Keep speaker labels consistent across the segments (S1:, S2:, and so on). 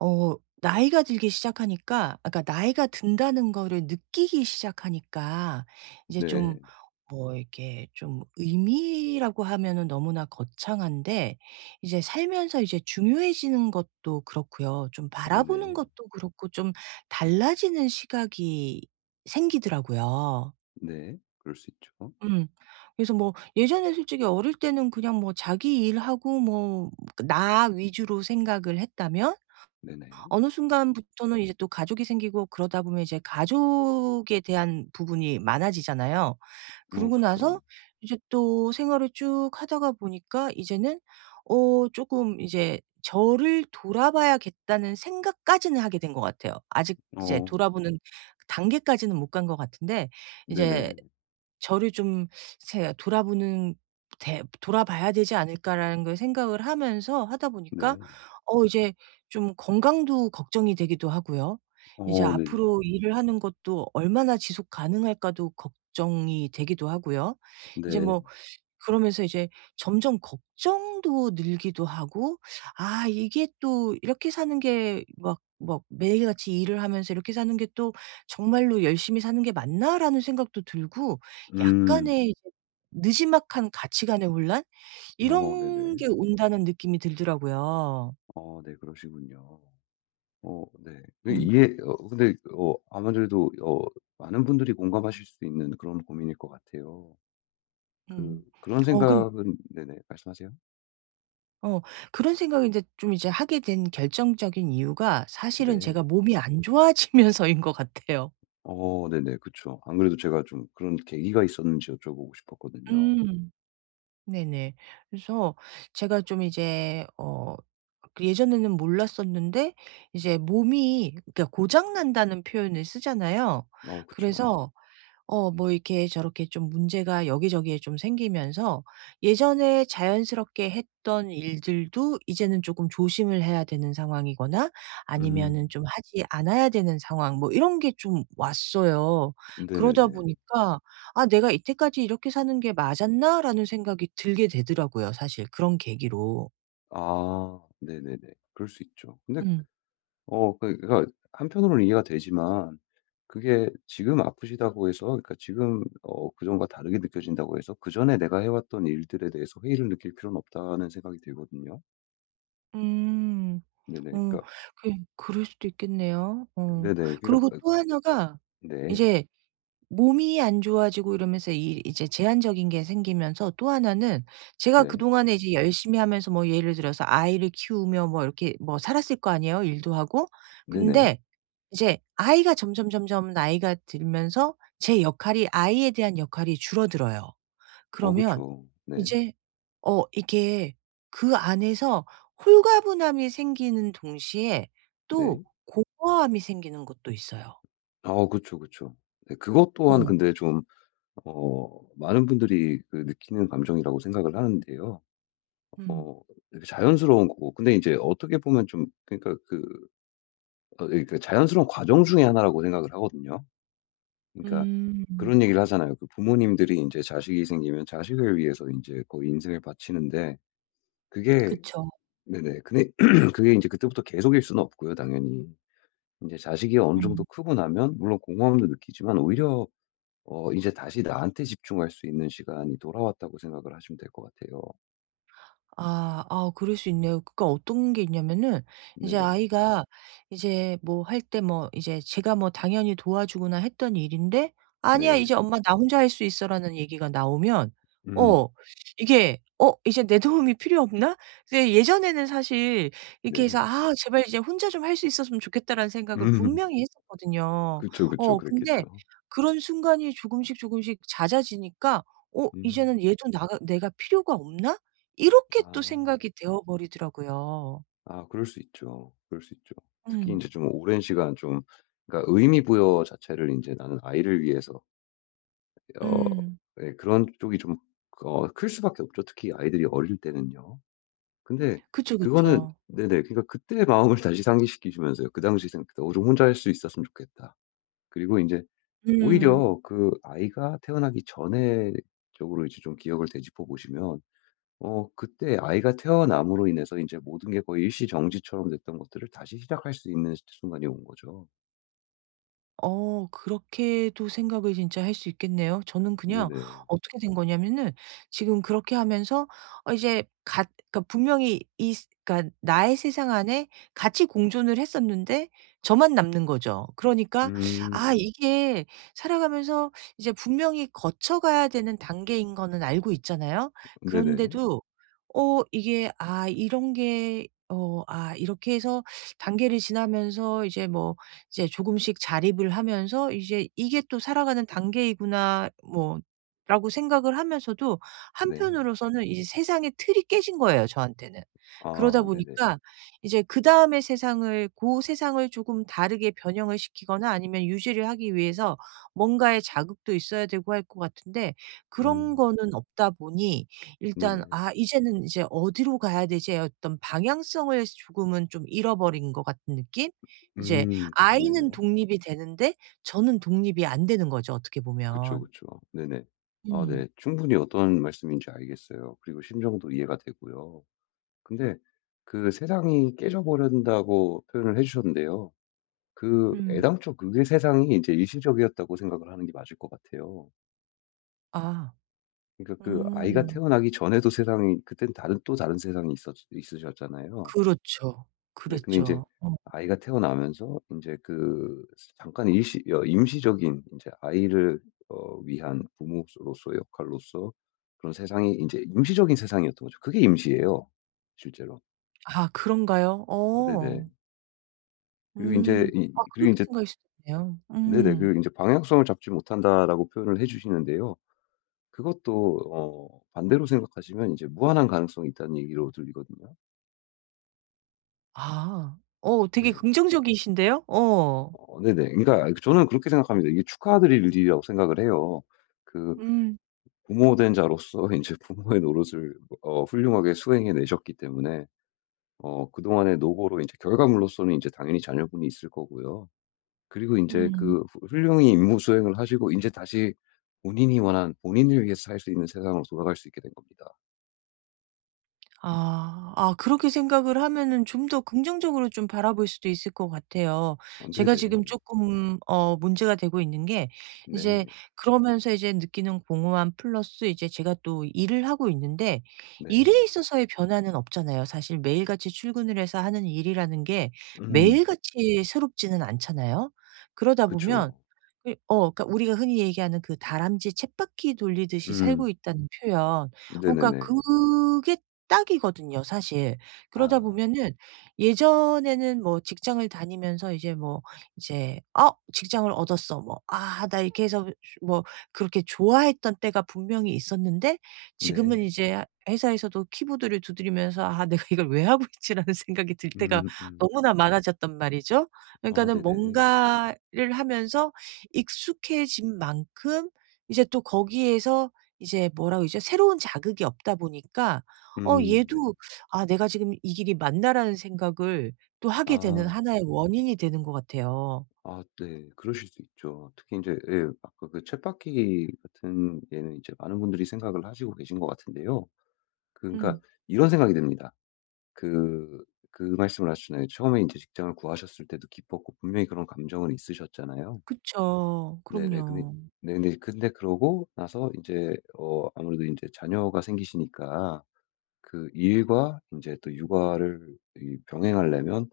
S1: 나이가 들기 시작하니까 아까 나이가 든다는 거를 느끼기 시작하니까 이제
S2: 네.
S1: 좀 뭐 이렇게 좀 의미라고 하면은 너무나 거창한데 이제 살면서 이제 중요해지는 것도 그렇고요. 좀 바라보는
S2: 네네.
S1: 것도 그렇고 좀 달라지는 시각이 생기더라고요.
S2: 네. 그럴 수 있죠.
S1: 음. 그래서 뭐 예전에 솔직히 어릴 때는 그냥 뭐 자기 일하고 뭐 나 위주로 생각을 했다면
S2: 네네.
S1: 어느 순간부터는 이제 또 가족이 생기고 그러다 보면 이제 가족에 대한 부분이 많아지잖아요.
S2: 어
S1: 그러고
S2: 그쵸.
S1: 나서 이제 또 생활을 쭉 하다가 보니까 이제는 쪼끔 이제 저를 돌아봐야겠다는 생각까지는 하게 된 것 같아요. 아직 이제
S2: 어.
S1: 돌아보는 단계까지는 못 간 것 같은데 이제
S2: 네네.
S1: 저를 좀 제 돌아보는 '돌아봐야 되지 않을까.'라는 걸 생각을 하면서 하다 보니까
S2: 네.
S1: 이제 좀 건강도 걱정이 되기도 하고요. 이제
S2: 어 네네네.
S1: 앞으로 일을 하는 것도 얼마나 지속 가능할까도 걱정이 되기도 하고요. 이제
S2: 네.
S1: 뭐 그러면서 이제 점점 걱정도 늘기도 하고 '아 이게 또 이렇게 사는 게 막 매일같이 일을 하면서 이렇게 사는 게 또 정말로 열심히 사는 게 맞나?'라는 생각도 들고
S2: 음.
S1: 약간의 이제 느지막한 가치관의 혼란
S2: 어
S1: 이런
S2: 네네.
S1: 게 온다는 느낌이 들더라고요.
S2: 어 네 그러시군요. 어 네. 그
S1: 음.
S2: 이해 근데 아무래도 많은 분들이 공감하실 수 있는 그런 고민일 것 같아요. 그
S1: 음.
S2: 그런
S1: 어 근
S2: 생각은 네네. 말씀하세요.
S1: 어 그런 생각을 인제 좀 이제 하게 된 결정적인 이유가 사실은
S2: 네.
S1: 제가 몸이 안 좋아지면서인 것 같아요.
S2: 어 네네. 그쵸. 안 그래도 제가 좀 그런 계기가 있었는지 여쭤보고 싶었거든요.
S1: 음. 네네. 그래서 제가 좀 이제 그 예전에는 몰랐었는데 이제 몸이 그러니까 고장 난다는 표현을 쓰잖아요.
S2: 어 그쵸.
S1: 그래서 뭐 이렇게 저렇게 좀 문제가 여기저기에 좀 생기면서 예전에 자연스럽게 했던 일들도 이제는 조금 조심을 해야 되는 상황이거나 아니면은
S2: 음.
S1: 좀 하지 않아야 되는 상황 뭐 이런 게 좀 왔어요. 그러다
S2: 네네네.
S1: 보니까 '아 내가 이때까지 이렇게 사는 게 맞았나?'라는 생각이 들게 되더라고요 사실 그런 계기로.
S2: 아 네네네. 그럴 수 있죠. 근데
S1: 음.
S2: 그러니까 한편으로는 이해가 되지만 그게 지금 아프시다고 해서 그러니까 지금 그전과 다르게 느껴진다고 해서 '그전에 내가 해왔던 일들에 대해서 회의를 느낄 필요는 없다.'는 생각이 들거든요.
S1: 음.
S2: 네네.
S1: 어
S2: 그러니까
S1: 그럴 수도 있겠네요. 어.
S2: 네네.
S1: 그리고
S2: 그러니까
S1: 또 하나가
S2: 아, 네.
S1: 이제 몸이 안 좋아지고 이러면서 이 이제 제한적인 게 생기면서 또 하나는 제가
S2: 네.
S1: 그동안에 이제 열심히 하면서 뭐 예를 들어서 아이를 키우며 뭐 이렇게 뭐 살았을 거 아니에요, 일도 하고.
S2: 네네.
S1: 근데 이제 아이가 점점 점점 나이가 들면서 제 역할이 아이에 대한 역할이 줄어들어요.
S2: 어
S1: 그러면
S2: 그쵸. 네.
S1: 이제 이게 그 안에서 홀가분함이 생기는 동시에 또
S2: 네.
S1: 공허함이 생기는 것도 있어요.
S2: 아 그쵸, 그쵸. 네 그것
S1: 어.
S2: 또한 근데 좀 많은 분들이 그 느끼는 감정이라고 생각을 하는데요.
S1: 음.
S2: 어게 자연스러운 거고 근데 이제 어떻게 보면 좀 그러니까 그어니까 자연스러운 과정 중에 하나라고 생각을 하거든요. 그러니까
S1: 음.
S2: 그런 얘기를 하잖아요. 그 부모님들이 이제 자식이 생기면 자식을 위해서 인제 거의 인생을 바치는데 그게
S1: 그쵸.
S2: 네네. 근데 그게 이제 그때부터 계속일 수는 없고요 당연히. 이제 자식이 어느 정도
S1: 음.
S2: 크고 나면 물론 공허함도 느끼지만 오히려 이제 다시 나한테 집중할 수 있는 시간이 돌아왔다고 생각을 하시면 될 것 같아요.
S1: 아. 아 그럴 수 있네요. 그러니까 어떤 게 있냐면은 이제
S2: 네네.
S1: 아이가 이제 뭐 할 때 뭐 이제 제가 뭐 당연히 도와주거나 했던 일인데 "아니야.
S2: 네.
S1: 이제 엄마 나 혼자 할 수 있어."라는 얘기가 나오면
S2: 음.
S1: 어 이게 '어 이제 내 도움이 필요 없나?' 근데 예전에는 사실 이렇게 해서
S2: 네.
S1: '아 제발 이제 혼자 좀 할 수 있었으면 좋겠다.'라는 생각을
S2: 음.
S1: 분명히 했었거든요.
S2: 그쵸, 그쵸. 그랬겠죠.
S1: 근데 그런 순간이 조금씩 조금씩 잦아지니까 '어
S2: 음.
S1: 이제는 얘도 나 내가 필요가 없나?' 이렇게 또
S2: 아.
S1: 생각이 되어 버리더라고요.
S2: 아 그럴 수 있죠. 그럴 수 있죠. 특히
S1: 음.
S2: 인제 좀 오랜 시간 좀 그러니까 의미 부여 자체를 인제 '나는 아이를 위해서' 어
S1: 음.
S2: 예 그런 쪽이 좀 클 수밖에 없죠, 특히 아이들이 어릴 때는요. 근데
S1: 그쵸,
S2: 그거는
S1: 그쵸.
S2: 네네. 그러니까 그때의 마음을 다시 상기시키시면서요. 그 당시 생각 "어 좀 혼자 할 수 있었으면 좋겠다." 그리고 인제
S1: 음.
S2: 오히려 그 아이가 태어나기 전에 쪽으로 이제 좀 기억을 되짚어 보시면 그때 아이가 태어남으로 인해서 이제 모든 게 거의 일시정지처럼 됐던 것들을 다시 시작할 수 있는 순간이 온 거죠.
S1: 그렇게도 생각을 진짜 할 수 있겠네요. 저는 그냥
S2: 네네.
S1: 어떻게 된 거냐면은 지금 그렇게 하면서 이제 같 그러니까 분명히 이 스 그러니까 나의 세상 안에 같이 공존을 했었는데 저만 남는 거죠. 그러니까
S2: 음.
S1: 이게 살아가면서 이제 분명히 거쳐가야 되는 단계인 거는 알고 있잖아요.
S2: 네네.
S1: 그런데도 이게 '아 이런 게 이렇게 해서 단계를 지나면서 이제 뭐 이제 조금씩 자립을 하면서 이제 '이게 또 살아가는 단계이구나.' 뭐 라고 생각을 하면서도
S2: 네.
S1: 한편으로서는 이제 세상의 틀이 깨진 거예요 저한테는. 그러다
S2: 아 네네.
S1: 보니까 이제 그다음의 세상을 그 세상을 조금 다르게 변형을 시키거나 아니면 유지를 하기 위해서 뭔가의 자극도 있어야 되고 할 것 같은데 그런
S2: 음.
S1: 거는 없다 보니 일단
S2: 네네.
S1: '아 이제는 이제 어디로 가야 되지?' 어떤 방향성을 조금은 좀 잃어버린 것 같은 느낌? 이제
S2: 음.
S1: 아이는
S2: 네네.
S1: 독립이 되는데 저는 독립이 안 되는 거죠, 어떻게
S2: 그쵸,
S1: 보면.
S2: 그쵸. 네네. 아
S1: 음.
S2: 네. 충분히 어떤 말씀인지 알겠어요. 그리고 심정도 이해가 되고요. 근데 그 "세상이 깨져버린다."고 표현을 해 주셨는데요. 그
S1: 음.
S2: 애당초 그게 세상이 이제 일시적이었다고 생각을 하는 게 맞을 것 같아요.
S1: 아.
S2: 그러니까 그 아이가
S1: 음.
S2: 태어나기 전에도 세상이 그땐 다른 또 다른 세상이 있었 있으셨잖아요.
S1: 그렇죠.
S2: 네. 근데 인제
S1: 그랬죠. 어.
S2: 아이가 태어나면서 인제 그 잠깐 일시 여 임시적인 인제 아이를 위한 부모로서의 역할로서 그런 세상이 인제 임시적인 세상이었던 거죠. 그게 임시예요, 실제로.
S1: 아 그런가요?
S2: 네네.
S1: 어.
S2: 그리고 인제
S1: 음.
S2: 이
S1: 아
S2: 그리고
S1: 그렇게
S2: 인제
S1: 생각할 수도 있네요.
S2: 네네.
S1: 음.
S2: 그리고 인제 "방향성을 잡지 못한다."라고 표현을 해 주시는데요. 그것도 반대로 생각하시면 인제 무한한 가능성이 있다는 얘기로 들리거든요.
S1: 아. 되게
S2: 네.
S1: 긍정적이신데요? 어.
S2: 어 네네. 그러니까 저는 그렇게 생각합니다. 이게 축하드릴 일이라고 생각을 해요. 그
S1: 음.
S2: 부모된 자로서 이제 부모의 노릇을 훌륭하게 수행해 내셨기 때문에 그동안의 노고로 이제 결과물로서는 이제 당연히 자녀분이 있을 거고요. 그리고 이제
S1: 음.
S2: 그 훌 훌륭히 임무 수행을 하시고 이제 다시 본인이 원한 본인을 위해서 살 수 있는 세상으로 돌아갈 수 있게 된 겁니다.
S1: 아. 아 그렇게 생각을 하면은 좀 더 긍정적으로 좀 바라볼 수도 있을 것 같아요.
S2: 어
S1: 제가 지금
S2: 네네.
S1: 조금 문제가 되고 있는 게 이제
S2: 네.
S1: 그러면서 이제 느끼는 공허함 플러스 이제 제가 또 일을 하고 있는데 일에
S2: 네.
S1: 있어서의 변화는 없잖아요. 사실 매일같이 출근을 해서 하는 일이라는 게
S2: 음.
S1: 매일같이 새롭지는 않잖아요. 그러다
S2: 그쵸.
S1: 보면 그러니까 우리가 흔히 얘기하는 그 다람쥐 쳇바퀴 돌리듯이 살고
S2: 음.
S1: 있다는 표현. 그러니까
S2: 네네네.
S1: 그게 딱이거든요 사실. 그러다
S2: 아.
S1: 보면은 예전에는 뭐 직장을 다니면서 이제 뭐 이제 '어 직장을 얻었어.' 뭐 '아 나 이렇게 해서 뭐 그렇게 좋아했던 때가 분명히 있었는데 지금은
S2: 네.
S1: 이제 회사에서도 키보드를 두드리면서 '아 내가 이걸 왜 하고 있지.'라는 생각이 들 때가
S2: 음 음.
S1: 너무나 많아졌단 말이죠.
S2: 아
S1: 그러니까는
S2: 네네.
S1: 뭔가를 하면서 익숙해진 만큼 이제 또 거기에서 이제 뭐라 고 이제 새로운 자극이 없다 보니까
S2: 네네.
S1: 얘도 '아 내가 지금 이 길이 맞나.'라는 생각을 또 하게 되는
S2: 아.
S1: 하나의 원인이 되는 것 같아요.
S2: 아 네. 그러실 수 있죠. 특히 이제 예 아까 그 쳇바퀴 같은 예는 이제 많은 분들이 생각을 하시고 계신 것 같은데요. 그러니까
S1: 음.
S2: 이런 생각이 듭니다. 그 그 말씀을 하셨잖아요. 처음에 이제 직장을 구하셨을 때도 기뻤고 분명히 그런 감정은 있으셨잖아요.
S1: 그쵸.
S2: 네네. 근데
S1: 그럼요.
S2: 네데 근데 그러고 나서 이제 아무래도 이제 자녀가 생기시니까 그 일과 이제 또 육아를 이 병행하려면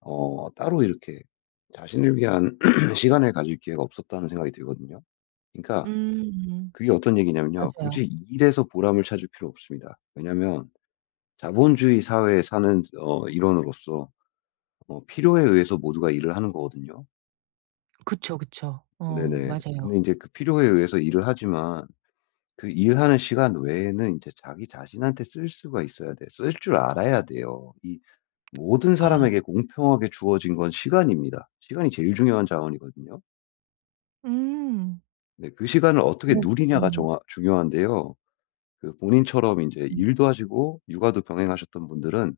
S2: 따로 이렇게 자신을 위한 시간을 가질 기회가 없었다는 생각이 들거든요. 그러니까
S1: 음.
S2: 그게 어떤 얘기냐면요.
S1: 맞아요.
S2: 굳이 일에서 보람을 찾을 필요 없습니다. 왜냐하면 자본주의 사회에 사는 일원으로서 필요에 의해서 모두가 일을 하는 거거든요.
S1: 그쵸, 그쵸. 어
S2: 네네.
S1: 맞아요.
S2: 근데 이제 그 필요에 의해서 일을 하지만 그 일하는 시간 외에는 이제 자기 자신한테 쓸 수가 있어야 돼요. 쓸 줄 알아야 돼요. 이 모든
S1: 아.
S2: 사람에게 공평하게 주어진 건 시간입니다. 시간이 제일 중요한 자원이거든요.
S1: 음.
S2: 네, 그 시간을 어떻게
S1: 어
S2: 누리냐가
S1: 그러네요.
S2: 정하 중요한데요. 그 본인처럼 이제
S1: 음.
S2: 일도 하시고 육아도 병행하셨던 분들은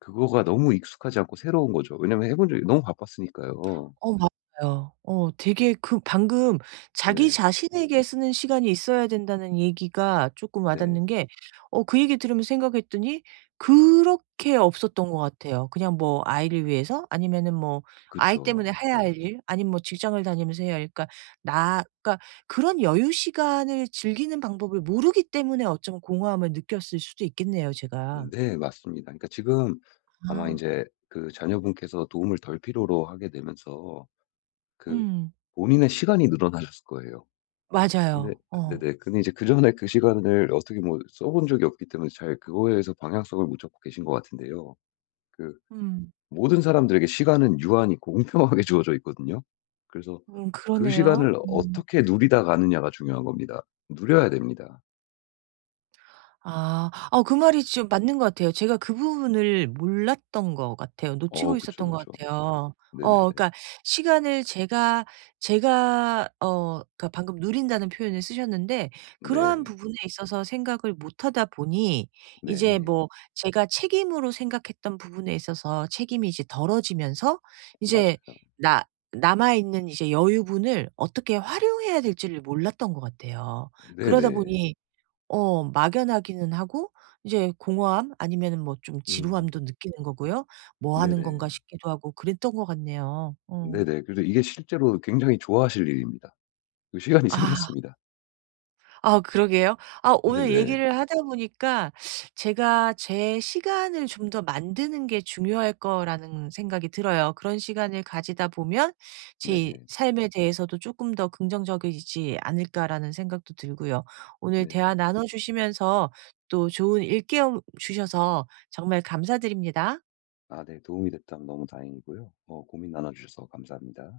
S2: 그거가 너무 익숙하지 않고 새로운 거죠. 왜냐면 해본 적이 너무 바빴으니까요.
S1: 어 맞아요. 어 되게 그 방금 자기
S2: 네.
S1: 자신에게 쓰는 시간이 있어야 된다는 얘기가 쪼끔
S2: 네.
S1: 와닿는 게 어 그 얘기 들으면서 생각했더니 그렇게 없었던 것 같아요. 그냥 뭐 아이를 위해서 아니면은 뭐 아이 때문에
S2: 그쵸.
S1: 해야 할 일 아니면 뭐 직장을 다니면서 해야 할 일 그러니까 나 그러니까 그런 여유 시간을 즐기는 방법을 모르기 때문에 어쩌면 공허함을 느꼈을 수도 있겠네요 제가.
S2: 네 맞습니다. 그러니까 지금 아마 이
S1: 아.
S2: 제 그 자녀분께서 도움을 덜 필요로 하게 되면서 그
S1: 음.
S2: 본인의 시간이 늘어나셨을 거예요. 근데
S1: 맞아요. 어.
S2: 네네. 근데 이제 그전에 그 시간을 어떻게 뭐 써본 적이 없기 때문에 잘 그거에 대해서 방향성을 못 잡고 계신 것 같은데요. 그
S1: 음.
S2: 모든 사람들에게 시간은 유한히 공평하게 주어져 있거든요. 그래서 그
S1: 그러네요.
S2: 시간을
S1: 음.
S2: 어떻게 누리다 가느냐가 중요한 겁니다. 누려야 됩니다.
S1: 아. 아 그 말이 좀 맞는 것 같아요. 제가 그 부분을 몰랐던 것 같아요. 놓치고
S2: 어 그쵸,
S1: 있었던 것
S2: 그쵸.
S1: 같아요.
S2: 네네네.
S1: 그러니까 시간을 제가 그러니까 방금 누린다는 표현을 쓰셨는데 그러한
S2: 네.
S1: 부분에 있어서 생각을 못 하다 보니 이제
S2: 네.
S1: 뭐 제가 책임으로 생각했던 부분에 있어서 책임이 이제 덜어지면서 이제
S2: 맞아요.
S1: 나 남아 있는 이제 여유분을 어떻게 활용해야 될지를 몰랐던 것 같아요. 그러다
S2: 네네.
S1: 보니 막연하기는 하고 이제 공허함 아니면은 뭐 좀
S2: 음.
S1: 지루함도 느끼는 거고요. '뭐 하는 건가?'
S2: 네네.
S1: 싶기도 하고 그랬던 것 같네요. 어.
S2: 네네. 그래서 이게 실제로 굉장히 좋아하실 일입니다. 그 시간이
S1: 아.
S2: 생겼습니다.
S1: 아 그러게요. 아 오늘
S2: 네네.
S1: 얘기를 하다 보니까 제가 제 시간을 좀 더 만드는 게 중요할 거라는 생각이 들어요. 그런 시간을 가지다 보면 제
S2: 네.
S1: 삶에 대해서도 조금 더 긍정적이지 않을까라는 생각도 들고요. 오늘 대화
S2: 네.
S1: 나눠 주시면서 또 좋은 일깨움 주셔서 정말 감사드립니다.
S2: 아 네. 도움이 됐다면 너무 다행이고요. 어 고민 나눠 주셔서 감사합니다.